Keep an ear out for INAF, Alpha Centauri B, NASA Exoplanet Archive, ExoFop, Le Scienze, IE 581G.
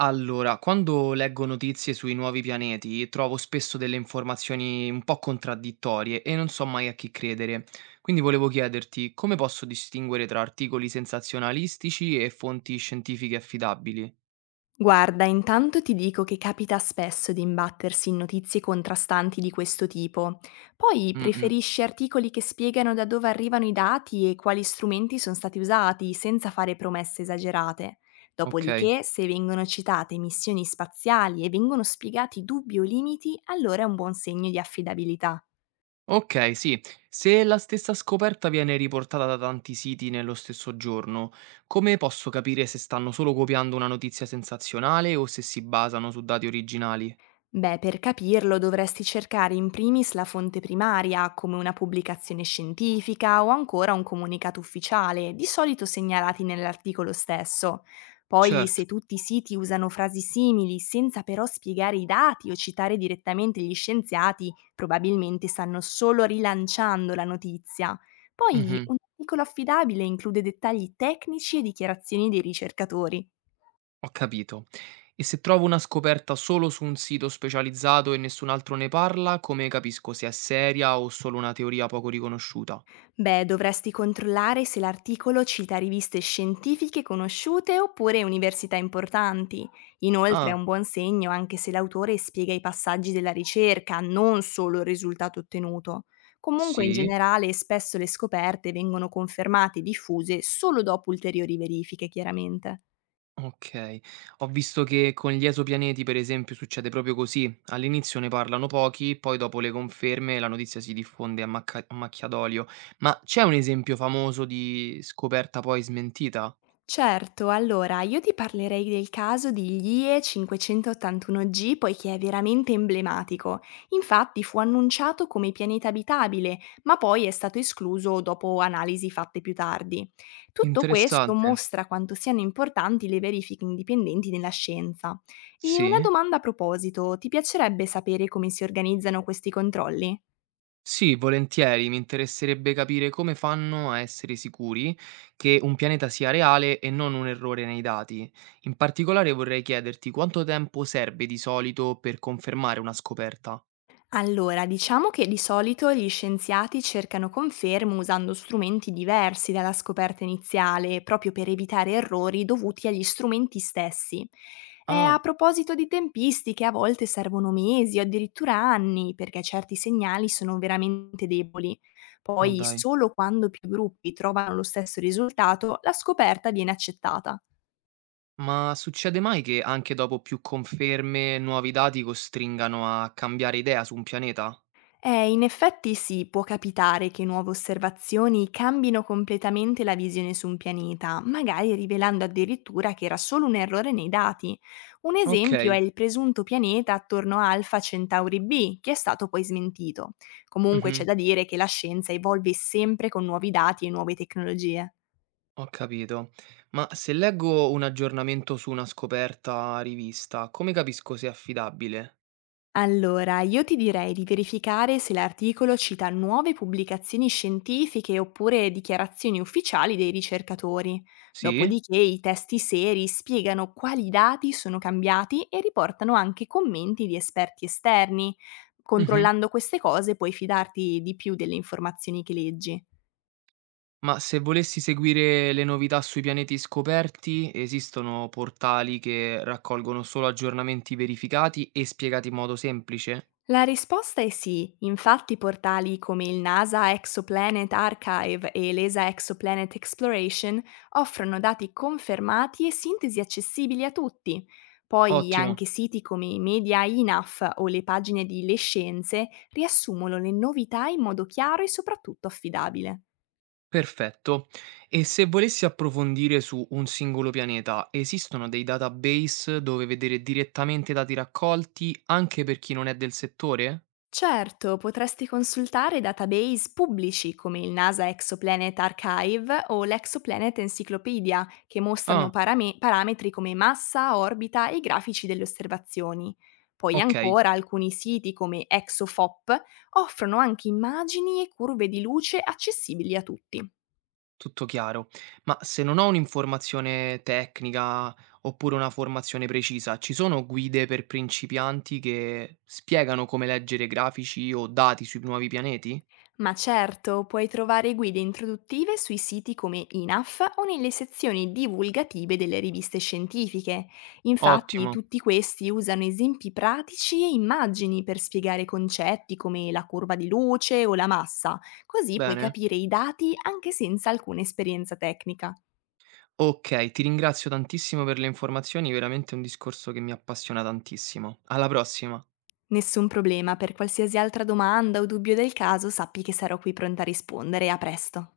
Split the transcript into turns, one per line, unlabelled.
Allora, quando leggo notizie sui nuovi pianeti, trovo spesso delle informazioni un po' contraddittorie e non so mai a chi credere. Quindi volevo chiederti come posso distinguere tra articoli sensazionalistici e fonti scientifiche affidabili?
Guarda, intanto ti dico che capita spesso di imbattersi in notizie contrastanti di questo tipo. Poi
Mm, mm,
preferisci articoli che spiegano da dove arrivano i dati e quali strumenti sono stati usati, senza fare promesse esagerate.
ok.
Dopodiché, se vengono citate missioni spaziali e vengono spiegati dubbi o limiti, allora è un buon segno di affidabilità.
Ok, sì. Se la stessa scoperta viene riportata da tanti siti nello stesso giorno, come posso capire se stanno solo copiando una notizia sensazionale o se si basano su dati originali?
Beh, per capirlo dovresti cercare in primis la fonte primaria, come una pubblicazione scientifica o ancora un comunicato ufficiale, di solito segnalati nell'articolo stesso. Poi,
Certo.
se tutti i siti usano frasi simili senza però spiegare i dati o citare direttamente gli scienziati, probabilmente stanno solo rilanciando la notizia. Poi,
Mhm.
un articolo affidabile include dettagli tecnici e dichiarazioni dei ricercatori.
Ho capito. E se trovo una scoperta solo su un sito specializzato e nessun altro ne parla, come capisco se è seria o solo una teoria poco riconosciuta?
Beh, dovresti controllare se l'articolo cita riviste scientifiche conosciute oppure università importanti. Inoltre è
Ah,
un buon segno anche se l'autore spiega i passaggi della ricerca, non solo il risultato ottenuto. Comunque in
sì?
generale spesso le scoperte vengono confermate e diffuse solo dopo ulteriori verifiche, chiaramente.
Ok. Ho visto che con gli esopianeti, per esempio, succede proprio così. All'inizio ne parlano pochi, poi dopo le conferme la notizia si diffonde a macchia d'olio. Ma c'è un esempio famoso di scoperta poi smentita?
Certo, allora io ti parlerei del caso di IE 581G poiché è veramente emblematico. Infatti fu annunciato come pianeta abitabile, ma poi è stato escluso dopo analisi fatte più tardi. Tutto questo
Interessante.
mostra quanto siano importanti le verifiche indipendenti nella scienza. E una
Sì?
domanda a proposito, ti piacerebbe sapere come si organizzano questi controlli?
Sì, volentieri, mi interesserebbe capire come fanno a essere sicuri che un pianeta sia reale e non un errore nei dati. In particolare vorrei chiederti quanto tempo serve di solito per confermare una scoperta.
Allora, diciamo che di solito gli scienziati cercano conferme usando strumenti diversi dalla scoperta iniziale, proprio per evitare errori dovuti agli strumenti stessi. E a
Ah,
proposito di tempistiche, a volte servono mesi o addirittura anni perché certi segnali sono veramente deboli.
ma
Poi,
dai.
solo quando più gruppi trovano lo stesso risultato, la scoperta viene accettata.
Ma succede mai che anche dopo più conferme, nuovi dati costringano a cambiare idea su un pianeta?
In effetti sì, può capitare che nuove osservazioni cambino completamente la visione su un pianeta, magari rivelando addirittura che era solo un errore nei dati. Un
Ok,
esempio è il presunto pianeta attorno a Alpha Centauri B, che è stato poi smentito. Comunque c'è
mhm,
da dire che la scienza evolve sempre con nuovi dati e nuove tecnologie.
ho capito. Ma se leggo un aggiornamento su una scoperta a rivista, come capisco se è affidabile?
Allora, io ti direi di verificare se l'articolo cita nuove pubblicazioni scientifiche oppure dichiarazioni ufficiali dei ricercatori.
Sì?
Dopodiché i testi seri spiegano quali dati sono cambiati e riportano anche commenti di esperti esterni.
Mh-mh.
Controllando queste cose puoi fidarti di più delle informazioni che leggi.
Ma se volessi seguire le novità sui pianeti scoperti, esistono portali che raccolgono solo aggiornamenti verificati e spiegati in modo semplice?
La risposta è sì, infatti portali come il NASA Exoplanet Archive e l'ESA Exoplanet Exploration offrono dati confermati e sintesi accessibili a tutti. Poi
Ottimo,
anche siti come i media INAF o le pagine di Le Scienze riassumono le novità in modo chiaro e soprattutto affidabile.
perfetto. E se volessi approfondire su un singolo pianeta, esistono dei database dove vedere direttamente i dati raccolti anche per chi non è del settore?
Certo, potresti consultare database pubblici come il NASA Exoplanet Archive o l'Exoplanet Encyclopedia, che mostrano
Ah,
parametri come massa, orbita e grafici delle osservazioni. Poi
ok.
ancora alcuni siti come ExoFop offrono anche immagini e curve di luce accessibili a tutti.
Tutto chiaro. Ma se non ho un'informazione tecnica oppure una formazione precisa, ci sono guide per principianti che spiegano come leggere grafici o dati sui nuovi pianeti?
Ma certo, puoi trovare guide introduttive sui siti come INAF o nelle sezioni divulgative delle riviste scientifiche. Infatti,
Ottimo,
tutti questi usano esempi pratici e immagini per spiegare concetti come la curva di luce o la massa, così puoi
bene.
capire i dati anche senza alcuna esperienza tecnica.
Ok, ti ringrazio tantissimo per le informazioni, veramente un discorso che mi appassiona tantissimo. Alla prossima.
Nessun problema, per qualsiasi altra domanda o dubbio del caso sappi che sarò qui pronta a rispondere. A presto.